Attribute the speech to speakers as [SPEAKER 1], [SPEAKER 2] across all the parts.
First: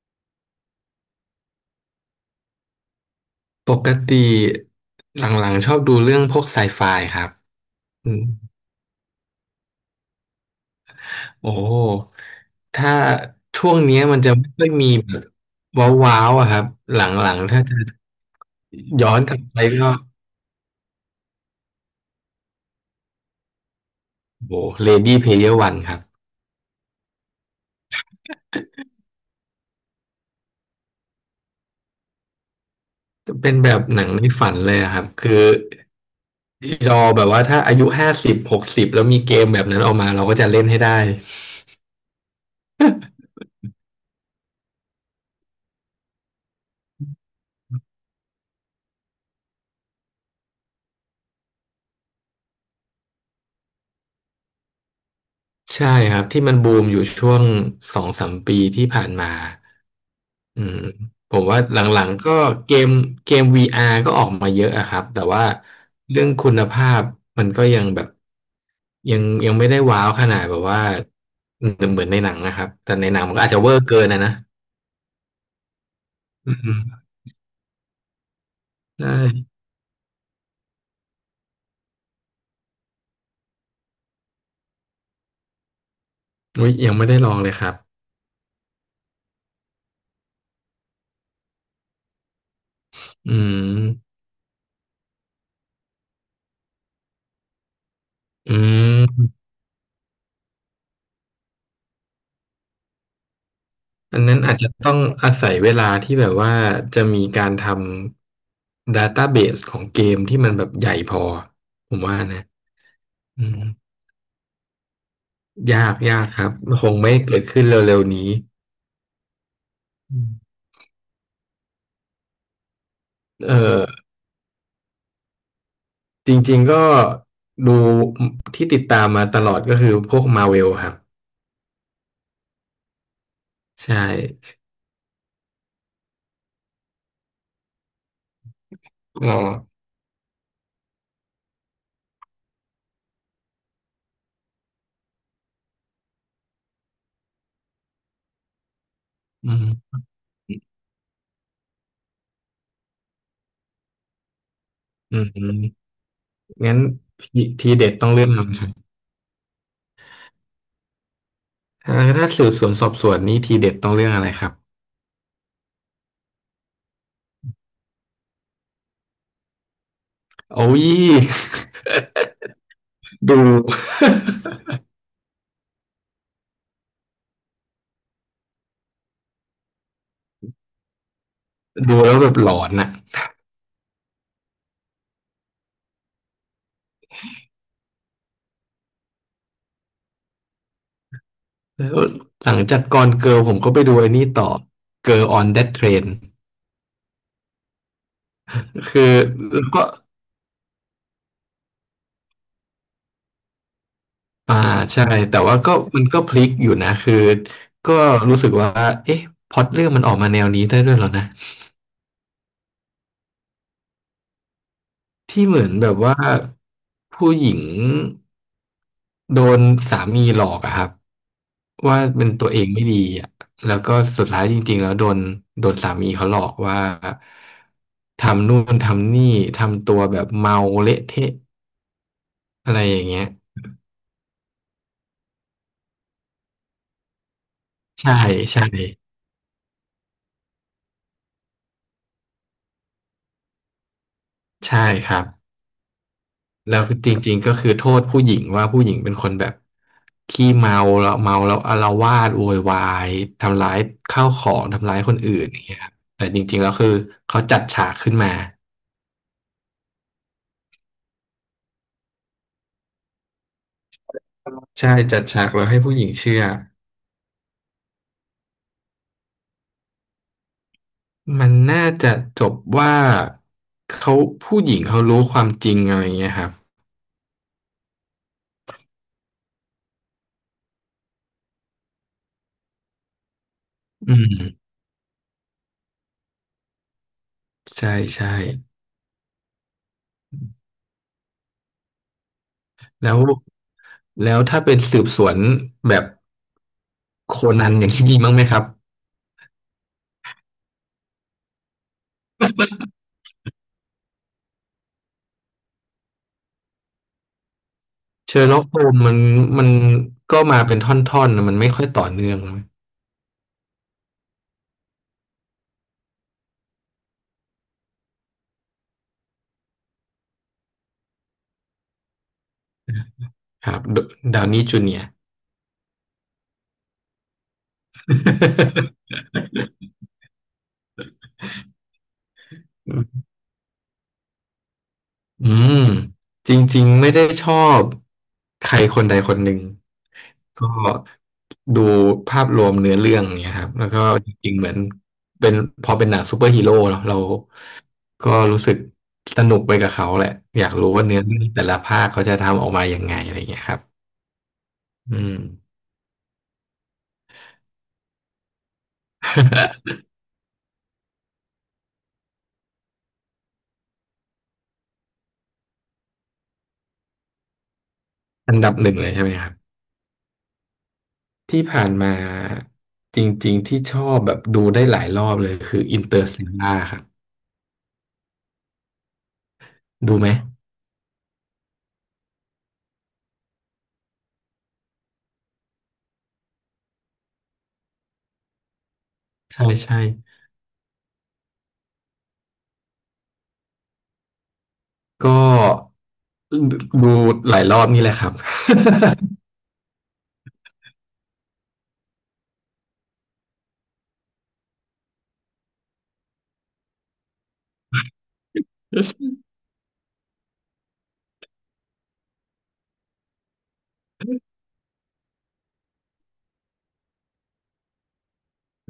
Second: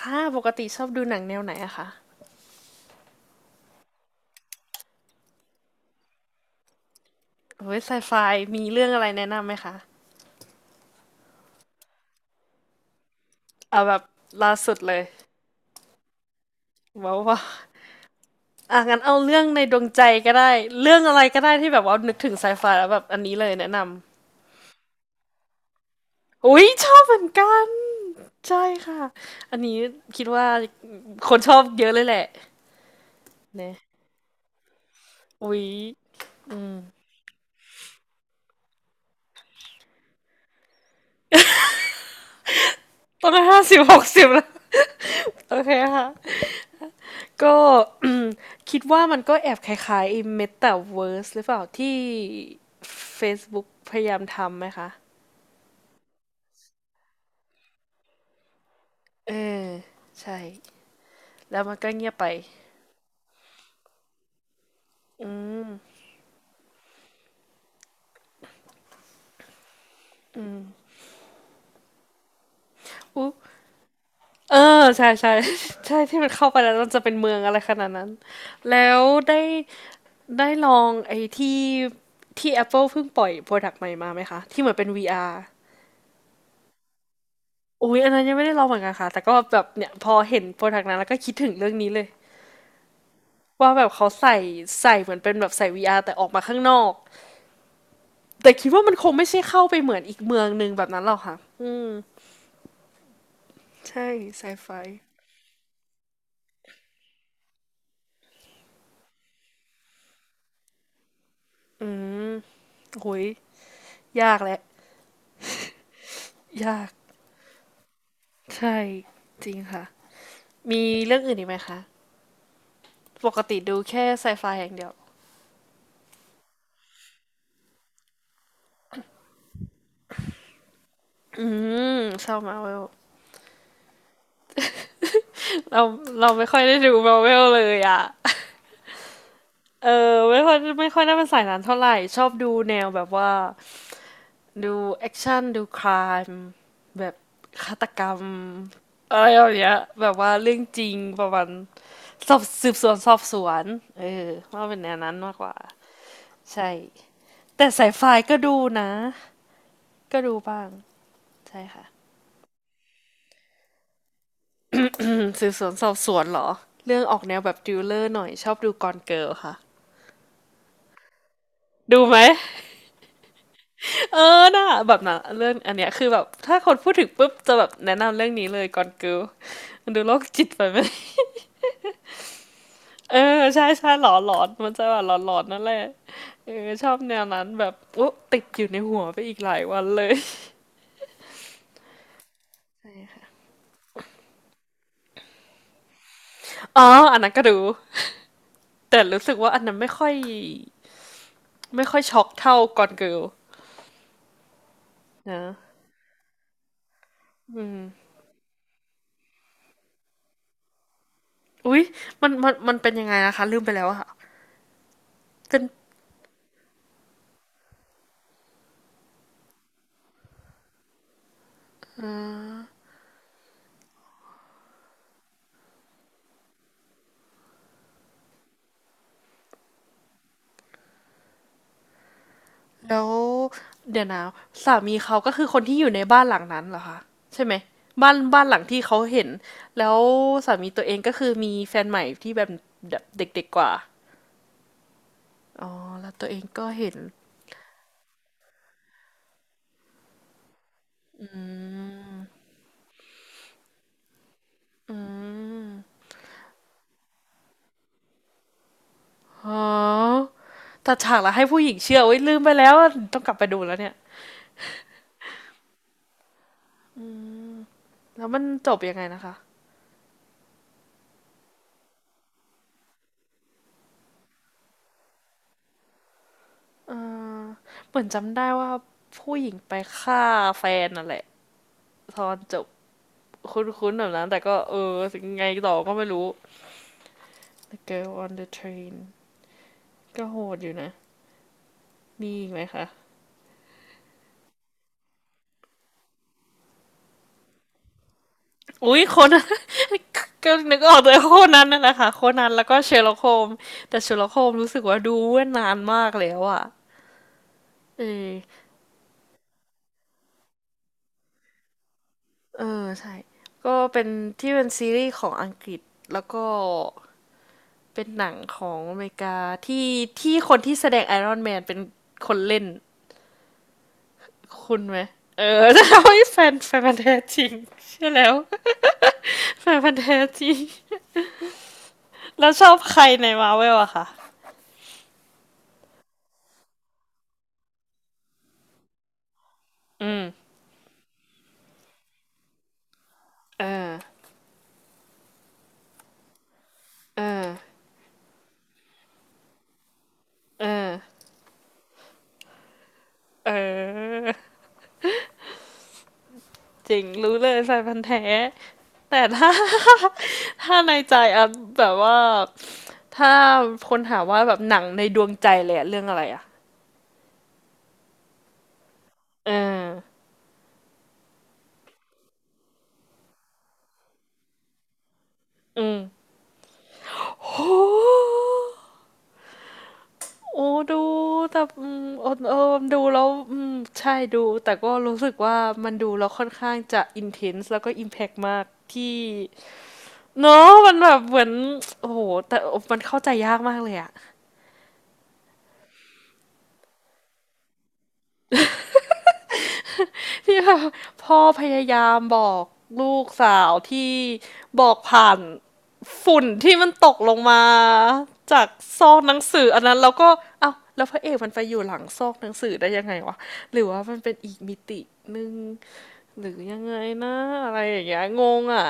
[SPEAKER 1] ค่ะปกติชอบดูหนังแนวไหนอะคะ
[SPEAKER 2] ปกติหลังๆชอบดูเรื่องพวกไซไฟครับ
[SPEAKER 1] เฮ้ยไซ
[SPEAKER 2] อื
[SPEAKER 1] ไฟ
[SPEAKER 2] ม
[SPEAKER 1] มีเรื่องอะไรแนะนำไหมคะ
[SPEAKER 2] โอ้ถ้าช่วง
[SPEAKER 1] เอาแบ
[SPEAKER 2] เนี้ย
[SPEAKER 1] บ
[SPEAKER 2] มันจะไม่
[SPEAKER 1] ล่า
[SPEAKER 2] ค่อย
[SPEAKER 1] สุด
[SPEAKER 2] มี
[SPEAKER 1] เลย
[SPEAKER 2] แบบว้าวๆอะครับห
[SPEAKER 1] ว้า
[SPEAKER 2] ลั
[SPEAKER 1] วา
[SPEAKER 2] งๆถ้าจะ
[SPEAKER 1] อ่ะงั้น
[SPEAKER 2] ย้อ
[SPEAKER 1] เอา
[SPEAKER 2] นกลั
[SPEAKER 1] เรื่อ
[SPEAKER 2] บ
[SPEAKER 1] ง
[SPEAKER 2] ไป
[SPEAKER 1] ในดวง
[SPEAKER 2] ก็
[SPEAKER 1] ใจก็ได้เรื่องอะไรก็ได้ที่แบบว่านึกถึงไซไฟแล้วแบบอันนี้เลยแนะนำ
[SPEAKER 2] โอ้เลดี้เพลเยวันครับ
[SPEAKER 1] อุ้ยชอบเหมือนกันใช่ค่ะอันนี้คิดว่าคนชอบเยอะเลยแหละ
[SPEAKER 2] จะเป็นแบ
[SPEAKER 1] เนี่ย
[SPEAKER 2] บหนังในฝันเลยอะครับคือ
[SPEAKER 1] อุ้ยอืม
[SPEAKER 2] รอแบบว่าถ้าอายุห้าสิบหกสิบแล้วมีเกมแบบนั้นออกมาเราก็จะเล่นให้ได้
[SPEAKER 1] ตอนนั้นห้าสิบหกสิบแล้วโอเคค่ะ ก็ คิดว่ามันก็แอบคล้ายๆไอ้ Metaverse หรือเปล่าที่ Facebook พยายามทำไหมคะ
[SPEAKER 2] ใช่ครับที่มันบูมอยู่ช่วงสองสามปีที่ผ่านมา
[SPEAKER 1] เออใช่
[SPEAKER 2] อืมผมว่า
[SPEAKER 1] แล้วมัน
[SPEAKER 2] ห
[SPEAKER 1] ก็
[SPEAKER 2] ลั
[SPEAKER 1] เงี
[SPEAKER 2] ง
[SPEAKER 1] ยบไป
[SPEAKER 2] ๆก็เกมเกม VR ก็ออกมาเยอะอะครับแต่ว่าเรื่องคุณภาพมันก็ยังแบบยังไม่ได้ว้าวขนาดแบบว่าเหมือนในหนังนะครับแต่ในหนัง
[SPEAKER 1] อุ๊
[SPEAKER 2] มันก็อาจจะเวอร์เกินนะ
[SPEAKER 1] เออใช่ใช่ ใช่ที่มันเข้า
[SPEAKER 2] อื
[SPEAKER 1] ไปแล้วมันจะ
[SPEAKER 2] ม
[SPEAKER 1] เป็นเมืองอะไรขนาดนั้นแล้ว
[SPEAKER 2] ใช่
[SPEAKER 1] ได้ลองไอ้ที่Apple เพิ่งปล่อยโปรดักต์ใหม่มาไหมคะที่เหมือนเป็น VR อาร์
[SPEAKER 2] อุ๊ยยังไม่ได้ลองเลยครับ
[SPEAKER 1] อุ้ยอันนั้นยังไม่ได้ลองเหมือนกันค่ะแต่ก็แบบเนี่ยพอเห็นโปรดักต์นั้นแล้วก็คิดถึงเรื่องนี้เลย
[SPEAKER 2] อื
[SPEAKER 1] ว่าแบบเขา
[SPEAKER 2] ม
[SPEAKER 1] ใส่เหมือนเป็นแบบใส่ VR แต่ออกมาข้างนอกแต่
[SPEAKER 2] อื
[SPEAKER 1] คิดว่ามันคงไม่ใช่
[SPEAKER 2] ม
[SPEAKER 1] เข้าไปเหมือนอีกเมืองหนึ่งแบบนั้นหรอกค่ะอืมใช่
[SPEAKER 2] อันนั้น
[SPEAKER 1] ไซ
[SPEAKER 2] อาจ
[SPEAKER 1] ไฟ
[SPEAKER 2] จะต้องอาศัยเวลาที่แบบว่าจะมีการทำ database ของเกมที่มันแบบใหญ่พอผมว่านะ
[SPEAKER 1] โอ้ย
[SPEAKER 2] อืม
[SPEAKER 1] ยากแหละ
[SPEAKER 2] ยากครับ
[SPEAKER 1] ยา
[SPEAKER 2] ค
[SPEAKER 1] ก
[SPEAKER 2] งไม่เกิดขึ้นเร็วๆนี้
[SPEAKER 1] ใช่จริงค่ะ
[SPEAKER 2] อืม
[SPEAKER 1] มีเรื่องอื่นอีกไหมคะปก
[SPEAKER 2] เอ
[SPEAKER 1] ติดู
[SPEAKER 2] อ
[SPEAKER 1] แค่ไซไฟอย่างเดียว
[SPEAKER 2] จริงๆก็ดูที่ติดตามมาตลอดก็คือพวกมาเวลครับ
[SPEAKER 1] อืมชอบมาเวล
[SPEAKER 2] ใช่
[SPEAKER 1] เราเราไม่ค่อยได้ดูมาเวลเลยอ่ะ
[SPEAKER 2] ก็
[SPEAKER 1] เออไม่ค่อยได้เป็นสายนั้นเท่าไหร่ชอบดูแนวแบบว่า ดูแอคชั่นดูค i ายแบบฆาตกรรมอะไรแบ
[SPEAKER 2] อื
[SPEAKER 1] บเนี้ย
[SPEAKER 2] ม
[SPEAKER 1] แบบว่าเรื่องจริงประมาณสอบสืบสวนสอบสวนเออว่าเป็นแนวนั้
[SPEAKER 2] อื
[SPEAKER 1] น
[SPEAKER 2] ม
[SPEAKER 1] มาก
[SPEAKER 2] อื
[SPEAKER 1] ก
[SPEAKER 2] ม
[SPEAKER 1] ว่าใช่
[SPEAKER 2] งั้นที
[SPEAKER 1] แต่
[SPEAKER 2] ที
[SPEAKER 1] สา
[SPEAKER 2] เด็
[SPEAKER 1] ย
[SPEAKER 2] ด
[SPEAKER 1] ไฟ
[SPEAKER 2] ต้องเรื่อง
[SPEAKER 1] ก็
[SPEAKER 2] อะไร
[SPEAKER 1] ดู
[SPEAKER 2] ครับ
[SPEAKER 1] นะก็ดูบ้างใช่ค่ะ
[SPEAKER 2] ถ้าสืบสวนสอบสวนนี่ทีเด็ดต้องเรื่องอะไรครับ
[SPEAKER 1] อืมสืบสวนสอบสวนเหรอเรื่องออกแนวแบบดิวเลอร์หน่อยชอบดูกอนเกิลค่ะ
[SPEAKER 2] โอ้ย
[SPEAKER 1] ดูไหม
[SPEAKER 2] ดู
[SPEAKER 1] เออน่ะ แบบน่ะเรื่องอันเนี้ยคือแบบถ้าคนพูดถึงปุ๊บจะแบบแนะนำเรื่องนี้เลยกอนเกิลมันดูโรคจิตไปไหม
[SPEAKER 2] ดูแล้วแบบหลอนอะ
[SPEAKER 1] เออใช่ใช่หลอนมันจะแบบหลอนนั่นแหละเออชอบแนวนั้นแบบอุ๊ติดอยู่ในหัวไปอีกหลายวันเลย
[SPEAKER 2] แล้วหลังจากกอนเกิร์ลผมก็ไปดูไอ้นี่ต่อ Girl on That Train
[SPEAKER 1] อ๋ออันนั้นก็ดูแต่
[SPEAKER 2] คือ
[SPEAKER 1] รู้สึกว่าอันนั้น
[SPEAKER 2] ก็
[SPEAKER 1] ไม่ค่อยช็อกเท่าก่อนเกิล
[SPEAKER 2] อ่าใช่ แต่
[SPEAKER 1] นะ
[SPEAKER 2] ว่าก็มันก็พลิกอยู่นะ คือก็รู้สึกว่า เอ๊ะพล็อตเรื่องมันออกมาแนวนี้ได้ด้วยเหรอนะ
[SPEAKER 1] อุ๊ยมันมันเป็นยังไงนะคะลืมไปแล้วอะค่ะ
[SPEAKER 2] ที่เห
[SPEAKER 1] เป็น
[SPEAKER 2] มือนแบบว่าผู้หญิง โดนสามีหลอกอะครับว่าเป็นตัวเองไม่ดีอะแล้วก็สุดท้ายจริงๆแล้วโดนสามีเขาหลอกว่าทำนู่นทำนี่ทำตัวแบบเมาเละเทะอะไรอ
[SPEAKER 1] แล้
[SPEAKER 2] ย่าง
[SPEAKER 1] ว
[SPEAKER 2] เงี้ย
[SPEAKER 1] เดี๋ยวนะสามีเขาก็คือคนที่อยู่ในบ้านหลังนั้นเหรอคะใช่ไหม
[SPEAKER 2] ใช่
[SPEAKER 1] บ้านหลัง
[SPEAKER 2] ใช่
[SPEAKER 1] ที่เขาเห็นแล้วสามีตัวเองก็คือมีแฟนใหม่ที่แบบเด็กๆกว่า
[SPEAKER 2] ใช่ครับ
[SPEAKER 1] อ๋อแล้วตัวเองก็
[SPEAKER 2] แล้ว
[SPEAKER 1] เห็น
[SPEAKER 2] จริงๆก็คือโทษผู้หญิงว่าผู้หญิงเป็นคนแบบขี้เมาแล้วเมาแล้วอาละวาดโวยวายทำร้ายข้าวของทำร้ายคนอื่นอย่างเงี้ยครับแต่จริงๆแล้วคือเขาจัดฉากขึ้นมา
[SPEAKER 1] อ๋อตัดฉากแล้วให้ผู้หญิงเชื่อโอยลืมไปแล้วอะต้องกลับไปดูแล้วเนี่ย
[SPEAKER 2] ใช่จัดฉากแล้วให้ผู้หญิงเชื่อ
[SPEAKER 1] แล้วมันจบยังไงนะคะ
[SPEAKER 2] มันน่าจะจบว่าเขาผู้หญิงเขารู้ความจริงอะไรเงี้ยครับ
[SPEAKER 1] เออเหมือนจำได้ว่าผู้หญิงไปฆ่าแฟนนั่นแหละตอนจบคุ้นๆแบ
[SPEAKER 2] อื
[SPEAKER 1] บนั้นแต่ก็
[SPEAKER 2] ม
[SPEAKER 1] เออยังไงต่อก็ไม่รู้ The
[SPEAKER 2] ใช่
[SPEAKER 1] Girl
[SPEAKER 2] ใช่
[SPEAKER 1] on the Train ก็โหดอยู่นะมีอีกไหมคะ
[SPEAKER 2] แล้วแล้วถ้าเป็นสืบสวนแบบโคนันอย่างที่ดีมั้างไหมครับ
[SPEAKER 1] อุ้ยคนนั้น ก็นึกออกเลยโคนนันนั่นแหละค่ะโคนนันแล้วก็เชอร์ล็อกโฮมส์แต่เชอร์ล็อกโฮมส์รู้สึกว่าดูเมื่อนานมากแล้วอะเออ
[SPEAKER 2] เชอร์ล็อกโฮมมันมันก็มาเป็นท่อนๆนะมันไม่ค่อยต่อเนื่อง
[SPEAKER 1] เออใช่ก็เป็นที่เป็นซีรีส์ของอังกฤษแล้วก็เป็นหนังของอเมริกาที่ที่คนที่แสดงไอรอนแมนเป็นคนเล่น
[SPEAKER 2] ครับาวนี่
[SPEAKER 1] คุ
[SPEAKER 2] จู
[SPEAKER 1] ณ
[SPEAKER 2] เนี
[SPEAKER 1] ไหม
[SPEAKER 2] ยร์
[SPEAKER 1] เออ จะทำให้แฟนพันธุ์แท้จริงใช่อแล้ว แฟนพันธุ์แท้จริงแล้วชอบใครในมาเวลอะคะ
[SPEAKER 2] อืมจริงๆไม่ได้ชอบใครคนใดคนหนึ่ง
[SPEAKER 1] อืม
[SPEAKER 2] ก็ดูภาพรวมเนื้อเรื่องเนี่ย
[SPEAKER 1] เอ
[SPEAKER 2] ครับแล้
[SPEAKER 1] อ
[SPEAKER 2] วก็จริงๆเหมือนเป็นพอเป็นหนังซูเปอร์ฮีโร่เนอะเรา
[SPEAKER 1] เออ
[SPEAKER 2] ก็รู้สึกสนุกไปกับเขาแหละอ
[SPEAKER 1] เอ
[SPEAKER 2] ยากรู้
[SPEAKER 1] อ
[SPEAKER 2] ว่าเนื้อเรื่องแต่ละภาคเขาจะทำออกมายังไงอะไร
[SPEAKER 1] เอ
[SPEAKER 2] เงี้ยครับ
[SPEAKER 1] อ
[SPEAKER 2] อืม
[SPEAKER 1] จริงรู้เลยแฟนพันธุ์แท้แต่ถ้า ถ้าในใจอันแบบว่า ถ้าคนถามว่าแบบหนังในดวงใจเลยอะเรื่องอะไรอะ
[SPEAKER 2] อันดับหนึ่งเลยใช่ไหมค
[SPEAKER 1] เอ
[SPEAKER 2] รั
[SPEAKER 1] อ
[SPEAKER 2] บที่ผ่านมาจริงๆที่ชอบแบบดูได้หลายรอบเลยคือ
[SPEAKER 1] อืม
[SPEAKER 2] อินเตอร์ l ต a ล่าครับ
[SPEAKER 1] โอ้
[SPEAKER 2] ดูไหม
[SPEAKER 1] โอ้ดูแต่อืมเออเออดูแล้วอืมใช่ดูแต่ก็รู้สึกว่ามันดูแล้วค่อนข้างจะอินเทนส์แล้วก็อิมแพกมากที่
[SPEAKER 2] ใช่ใช่
[SPEAKER 1] เนาะมันแบบเหมือน โอ้โหแต่มันเข้าใจยากมากเลยอะ
[SPEAKER 2] ก็ ดูหลายรอบนี่แหละครับ
[SPEAKER 1] ที่แบบพ่อพยายามบอกลูกสาวที่บอกผ่าน ฝุ่นที่มันตกลงมาจากซอกหนัง สืออันนั้นแล้วก็เอ้าแล้วพระเอกมันไปอยู่หลังซอกหนังสือได้ยังไงวะหรือว่ามันเป็นอีกมิติหนึ่งหรือยังไงนะอะไรอย่างเงี้ยงงอ่ะ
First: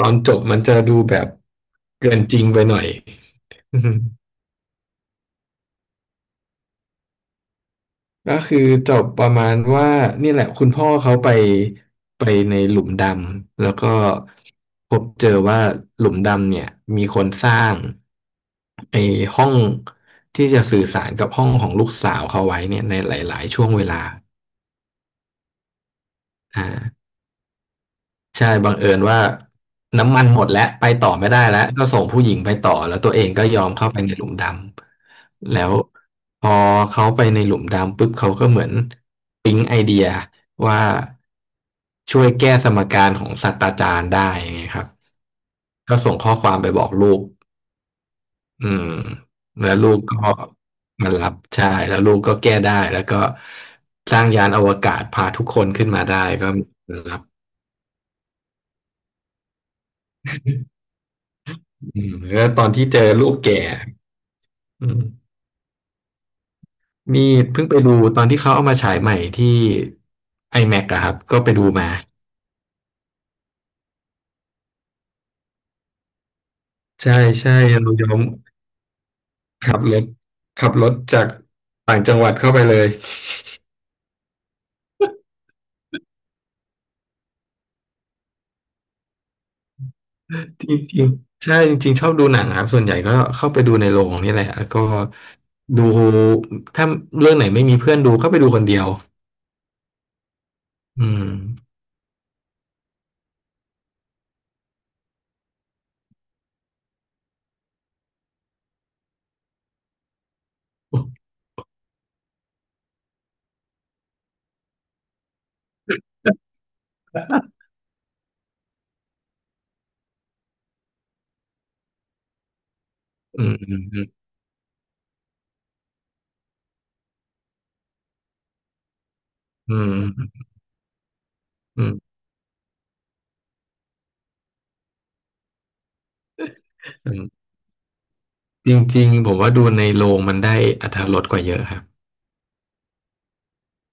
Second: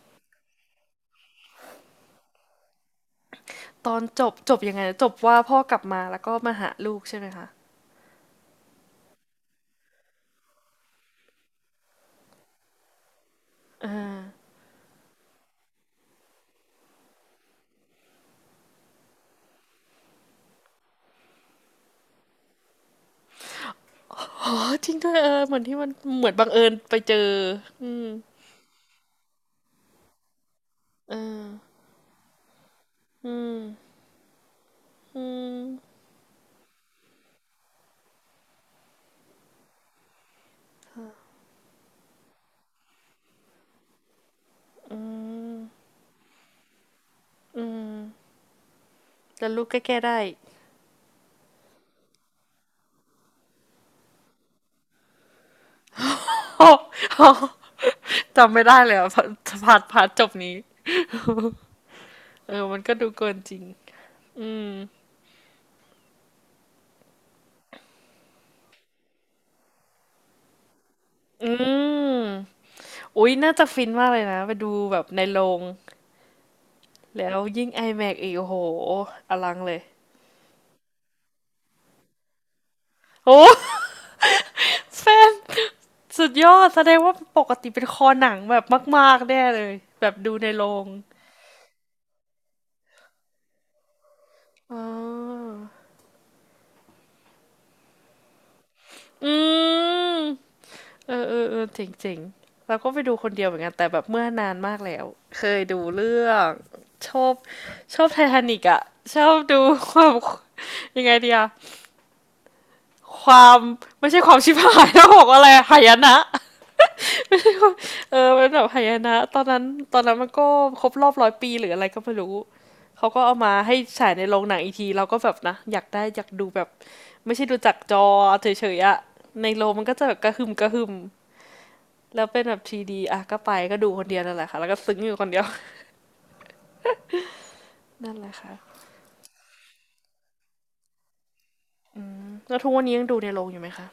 [SPEAKER 2] ตอนจบมันจะดูแบบเกินจริงไปหน่อย
[SPEAKER 1] ตอนจบจบยังไงจบว่าพ่อกลับมาแล้วก็มาหาลูกใช่ไหมคะ
[SPEAKER 2] ก็คือจบประมาณว่านี่แหละคุณพ่อเขาไปไปในหลุมดำแล้ว
[SPEAKER 1] เอ
[SPEAKER 2] ก็
[SPEAKER 1] อ
[SPEAKER 2] พบเจอว่าหลุมดำเนี่ยมีคนสร้างไอ้ห้องที่จะสื่อสารกับห้องของลูกสาวเขาไว้เนี่ยในหลายๆช่วงเวลา
[SPEAKER 1] ออจริงด้วยเออเหมือนที่มันเหมือนบังเอิญไป
[SPEAKER 2] อ่า
[SPEAKER 1] เจออืม
[SPEAKER 2] ใช่บังเอิญว่าน้ำมันหมดแล้วไปต่อ
[SPEAKER 1] เอ
[SPEAKER 2] ไม่ได้
[SPEAKER 1] อ
[SPEAKER 2] แล้วก็ส่งผู้หญิงไปต่อแล้วตัวเอ
[SPEAKER 1] อื
[SPEAKER 2] งก็ยอมเข้า
[SPEAKER 1] ม
[SPEAKER 2] ไปในหลุมด
[SPEAKER 1] อื
[SPEAKER 2] ำแล้ว
[SPEAKER 1] ม
[SPEAKER 2] พอเขาไปในหลุมดำปุ๊บเขาก็เหมือนปิ๊งไอเดียว่าช่วยแก้สมการของศาสตราจารย์ได้ไงครับก็ส่งข้อความไปบอกลูก
[SPEAKER 1] อืม
[SPEAKER 2] อืม
[SPEAKER 1] แล้วลูก
[SPEAKER 2] แล้ว
[SPEAKER 1] ก็
[SPEAKER 2] ลู
[SPEAKER 1] แก้
[SPEAKER 2] กก็
[SPEAKER 1] ได้
[SPEAKER 2] มารับใช่แล้วลูกก็แก้ได้แล้วก็สร้างยานอวกาศพาทุกคนขึ้นมาได้ก็รั บ
[SPEAKER 1] โจำไม่ได้เลยอะพารพาร์ทจบนี้
[SPEAKER 2] อืมแล้ว
[SPEAKER 1] เอ
[SPEAKER 2] ตอ
[SPEAKER 1] อ
[SPEAKER 2] น
[SPEAKER 1] มัน
[SPEAKER 2] ที่
[SPEAKER 1] ก็
[SPEAKER 2] เจอ
[SPEAKER 1] ดูเกิ
[SPEAKER 2] ลูก
[SPEAKER 1] นจ
[SPEAKER 2] แก่
[SPEAKER 1] ริง อืม
[SPEAKER 2] อืมนี่เพิ่งไปดูตอนที่เขาเอามาฉายใหม่ที่ iMac อแม็กซ์อะครับก็ไป
[SPEAKER 1] อื
[SPEAKER 2] ดูมา
[SPEAKER 1] มอุ๊ยน่าจะฟินมากเลยนะไปดูแบบในโรง
[SPEAKER 2] ใช่
[SPEAKER 1] แล้ว
[SPEAKER 2] ใช่
[SPEAKER 1] ยิ่ง IMAX
[SPEAKER 2] เรา
[SPEAKER 1] อ
[SPEAKER 2] ยอ
[SPEAKER 1] แม็กซ์
[SPEAKER 2] ม
[SPEAKER 1] อีกโอ้โหอลังเล
[SPEAKER 2] ขั
[SPEAKER 1] ย
[SPEAKER 2] บรถจากต่างจังหวัดเข้าไปเลย
[SPEAKER 1] โอ้ แฟนสุดยอด แสดงว่าปกติเป็นคอหนังแบบมากๆแน่เลย แบบดูในโร
[SPEAKER 2] จ
[SPEAKER 1] ง
[SPEAKER 2] ริงๆใช่จริงๆชอบดูหนังครับส่วนใหญ่ก็เข้าไปดูในโรงนี่แหละแล้ว
[SPEAKER 1] อ๋
[SPEAKER 2] ก็
[SPEAKER 1] อ
[SPEAKER 2] ดูถ้าเรื่องไหนไม่มีเพื่อนดูก็ไปดูคนเดียว
[SPEAKER 1] อืม
[SPEAKER 2] อื
[SPEAKER 1] เออ
[SPEAKER 2] ม
[SPEAKER 1] เออเออเจ๋งเจ๋งเราก็ไปดูคนเดียวเหมือนกันแต่แบบเมื่อนานมากแล้ว เคยดูเรื่องชอบชอบไททานิกอะชอบดูความ ยังไงดีอะ ความไม่ใช่ความชิบหายนะบอกว่าอะไร หายนะเออเป็นแบบหายนะตอนนั้นตอนนั้นมันก็ครบรอบร้อยปีหรืออะไรก็ไม่รู้เขาก็เอา
[SPEAKER 2] อื
[SPEAKER 1] มา
[SPEAKER 2] ม
[SPEAKER 1] ให้
[SPEAKER 2] อืม
[SPEAKER 1] ฉายในโรงหนังอีกทีเราก็แบบนะอยากได้อยากดูแบบไม่ใช่ดูจากจอเฉยๆอะในโรง
[SPEAKER 2] อื
[SPEAKER 1] มันก็
[SPEAKER 2] ม
[SPEAKER 1] จะแบบกระหึ่มกระหึ่ม
[SPEAKER 2] อืมอืม
[SPEAKER 1] แล้วเป็นแบบ 3D อ่ะก็ไปก็ดูคนเดียวนั่นแหละค่ะแล้วก็ซึ้งอยู่คนเดียว
[SPEAKER 2] อืม
[SPEAKER 1] นั่นแหละค่ะ
[SPEAKER 2] จริงๆผมว่าดูในโรงมันได้อรรถรสกว่าเยอะครับ
[SPEAKER 1] แล้วทุกวันนี้ยังดูในโรงอยู่ไหมคะ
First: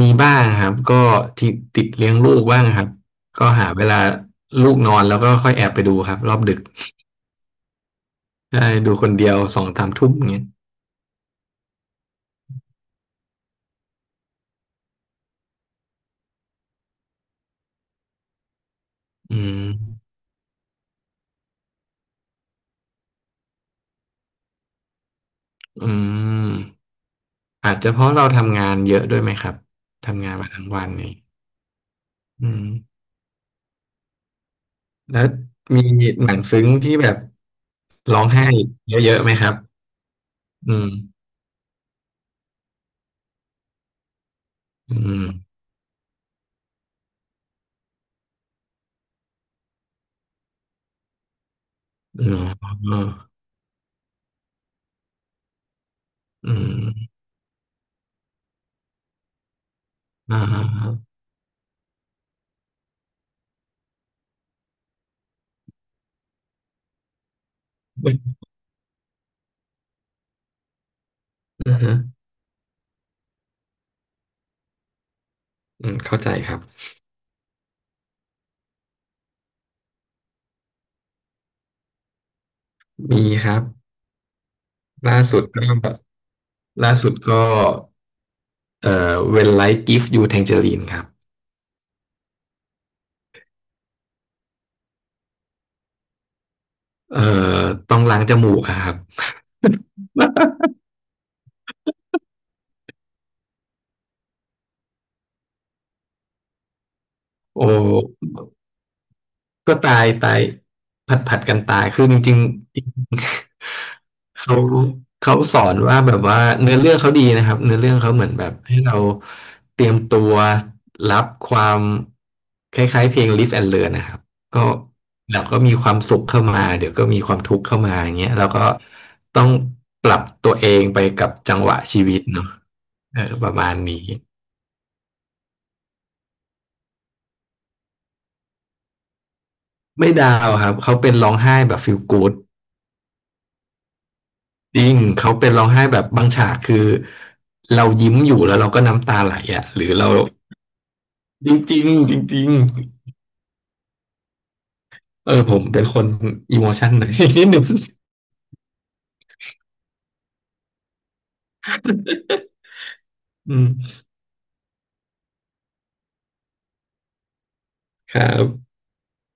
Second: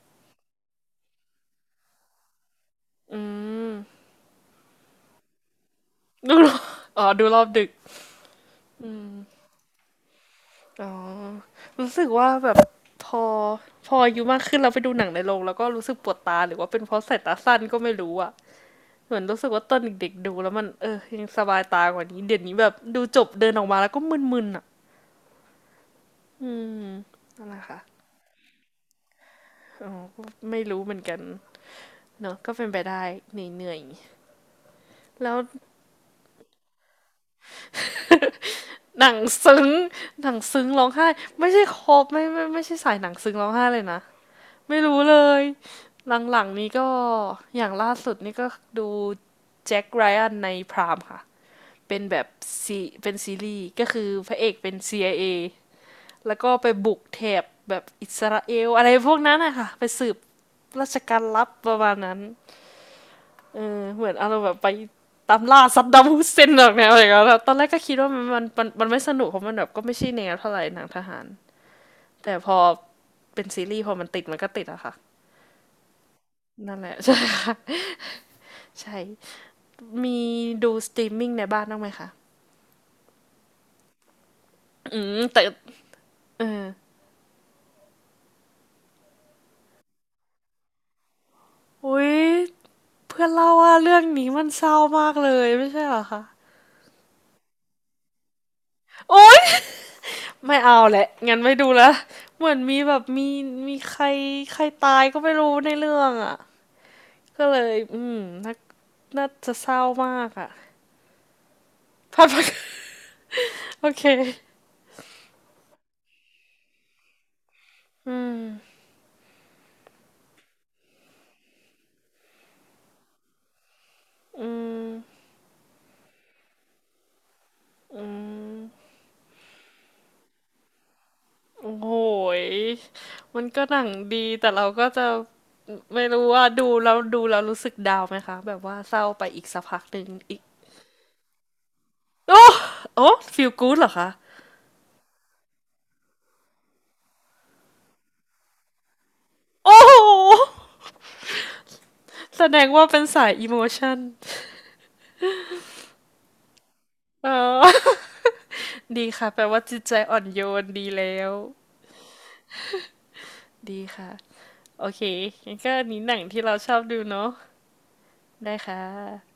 [SPEAKER 2] มีบ้างครับก็ติดเลี้ยงลูกบ้างครับ
[SPEAKER 1] อื
[SPEAKER 2] ก็หา
[SPEAKER 1] ม
[SPEAKER 2] เวลาลูกนอนแล้วก็ค่อยแอบไปดูครับ ร
[SPEAKER 1] ดู
[SPEAKER 2] อบดึก
[SPEAKER 1] อ๋อดูรอบดึก
[SPEAKER 2] ได้ดูคนเดียวสองสามทุ่มอย่างเงี้ย
[SPEAKER 1] อ๋อรู้สึกว่าแบบพอพออายุมากขึ้นเราไปดูหนังในโรงแล้วก็รู้สึกปวดตาหรือว่าเป็นเพราะสายตาสั้นก็ไม่รู้อ่ะเหมือน
[SPEAKER 2] อื
[SPEAKER 1] รู้สึก
[SPEAKER 2] ม
[SPEAKER 1] ว่าตอนเด็กๆดูแล้วมันเออยังสบายตากว่านี้เดี๋ยวนี้แบบดูจบเดินออกมาแล้วก็มึนๆอ่ะ
[SPEAKER 2] อื
[SPEAKER 1] อืม
[SPEAKER 2] ม
[SPEAKER 1] นั่นแหละ
[SPEAKER 2] อาจ
[SPEAKER 1] ค่ะ
[SPEAKER 2] จะเพราะเราทำงานเยอะด้วยไหมครับ
[SPEAKER 1] อ๋อก็
[SPEAKER 2] ทำงานมา
[SPEAKER 1] ไม่
[SPEAKER 2] ทั้ง
[SPEAKER 1] รู้
[SPEAKER 2] วัน
[SPEAKER 1] เหมือน
[SPEAKER 2] นี่
[SPEAKER 1] กันเนอะก็
[SPEAKER 2] อืม
[SPEAKER 1] เป็นไปได้เหนื่อย
[SPEAKER 2] แล้
[SPEAKER 1] ๆ
[SPEAKER 2] ว
[SPEAKER 1] แล้ว
[SPEAKER 2] มีหนังซึ้งที่แบบร้องไห้
[SPEAKER 1] หนั
[SPEAKER 2] เย
[SPEAKER 1] ง
[SPEAKER 2] อะๆไหมครับ
[SPEAKER 1] ซึ้งหนังซึ้ง
[SPEAKER 2] อื
[SPEAKER 1] ร้อง
[SPEAKER 2] ม
[SPEAKER 1] ไห้ไม่ใช่ครบไม่ไม่ไม่ใช่สายหนังซึ้งร้องไห้เลยนะ ไม่
[SPEAKER 2] อื
[SPEAKER 1] รู้เลย
[SPEAKER 2] ม
[SPEAKER 1] หลังๆนี้ก็อย่างล่าสุดนี่ก็ดูแจ็คไรอันในพรามค่ะเป็นแบ
[SPEAKER 2] อื
[SPEAKER 1] บ
[SPEAKER 2] ม
[SPEAKER 1] ซีเป็นซีรีส์ก็คือพระเอกเป็น CIA แล้ว
[SPEAKER 2] อื
[SPEAKER 1] ก็ไปบุก
[SPEAKER 2] ม
[SPEAKER 1] แถบแบบอิสราเอลอะไรพวกนั้นนะคะไปสืบ
[SPEAKER 2] อ่าฮะ
[SPEAKER 1] ราชการลับประมาณนั้นเออเหมือนเอาเราแบบไปตามล่าซัดดัมฮุสเซนหรอกแนวอะไรกยเ้นตอนแรกก็คิดว่ามันมั
[SPEAKER 2] อ
[SPEAKER 1] นมันมันไม่สนุกเพราะมันแบบก็ไม่ใช่แนวเท่าไหร่หนังทหาร
[SPEAKER 2] ืม
[SPEAKER 1] แต่พอเป็นซีรีส์พอมันติดมันก็ติดอะค่ะ
[SPEAKER 2] อืมเข้าใจครับ
[SPEAKER 1] นั่นแหละ ใช่ค่ะ ใช่ มีดูสตรีมมิ่งในบ้านบ้างไหมคะ
[SPEAKER 2] มีครับ
[SPEAKER 1] อืม
[SPEAKER 2] ล่าสุ
[SPEAKER 1] แต่
[SPEAKER 2] ดก็
[SPEAKER 1] เออ
[SPEAKER 2] ล่าสุดก็When Life Gives You Tangerine ครับ
[SPEAKER 1] อุ๊ย เพื่อนเล่าว่าเรื่องนี้มันเศร้ามากเลย ไม่ใช่เหรอคะ
[SPEAKER 2] เอ่อต้องล้างจมูกอะครับ
[SPEAKER 1] โอ๊ย ไม่ เอาแหละ งั้นไม่ดูละเหมือนมีแบบมีใครใครตายก็ไม่รู้ในเรื่องอ่ะก็เล
[SPEAKER 2] โอ
[SPEAKER 1] ย อืม
[SPEAKER 2] ้
[SPEAKER 1] น่าน่าจะเศ
[SPEAKER 2] ก็
[SPEAKER 1] ร้า
[SPEAKER 2] ตาย
[SPEAKER 1] มาก
[SPEAKER 2] ตาย
[SPEAKER 1] อ่ะ
[SPEAKER 2] ผัดกันตายคือ จ
[SPEAKER 1] พัด
[SPEAKER 2] ริง
[SPEAKER 1] พักโอเค
[SPEAKER 2] ๆเขาสอนว่าแบบว่าเนื้อเรื่องเขาดีนะครับเนื้อเรื่องเขา
[SPEAKER 1] อื
[SPEAKER 2] เหมือนแบบให้
[SPEAKER 1] ม
[SPEAKER 2] เราเตรียมตัวรับความคล้ายๆเพลง Live and Learn นะครับ
[SPEAKER 1] อื
[SPEAKER 2] ก็
[SPEAKER 1] ม
[SPEAKER 2] เราก็มีความสุขเข้ามาเดี๋ยวก็มีความทุกข์เข้ามา
[SPEAKER 1] อื
[SPEAKER 2] อย่างเงี้ยเรา
[SPEAKER 1] ม
[SPEAKER 2] ก็ต้องปรับตัวเองไปกับจังห
[SPEAKER 1] โอ้
[SPEAKER 2] วะ
[SPEAKER 1] โห
[SPEAKER 2] ชีวิต
[SPEAKER 1] ย
[SPEAKER 2] เนาะ เออ
[SPEAKER 1] มัน
[SPEAKER 2] ประ
[SPEAKER 1] ก็
[SPEAKER 2] มา
[SPEAKER 1] ห
[SPEAKER 2] ณ
[SPEAKER 1] นัง
[SPEAKER 2] นี้
[SPEAKER 1] ดีแต่เราก็จะไม่รู้ว่าดูแล้วรู้สึกดาวไหมคะแบบว่าเศร้าไปอีกสักพักหนึ่ง
[SPEAKER 2] ไม่ดา
[SPEAKER 1] อีก
[SPEAKER 2] วครับเขาเป็นร้องไห้แบบฟีลกู๊ด
[SPEAKER 1] โอ้ฟีลกู๊ดเหรอคะ
[SPEAKER 2] จริงเขาเป็นร้องไห้แบบบางฉากคือเรายิ้มอยู่แล้วเราก็น้ำตาไหลอ่ะ
[SPEAKER 1] โอ้
[SPEAKER 2] หรื
[SPEAKER 1] โห
[SPEAKER 2] อเราจริงจริงจ
[SPEAKER 1] แส
[SPEAKER 2] ริง
[SPEAKER 1] ดงว่าเป็นสายอิโมชัน
[SPEAKER 2] ๆเออผมเป็นคนอีโมชันหน่อย
[SPEAKER 1] เอ
[SPEAKER 2] นิดหนึ่ง
[SPEAKER 1] อ ดีค่ะแปลว่าจิตใจอ่อนโยนดีแล้ว
[SPEAKER 2] อื
[SPEAKER 1] ดี
[SPEAKER 2] ม
[SPEAKER 1] ค่ะโอเคงั้นก็อันนี้หนังที่เราชอบดูเนาะ
[SPEAKER 2] ครั
[SPEAKER 1] ได้ค
[SPEAKER 2] บ
[SPEAKER 1] ่ะ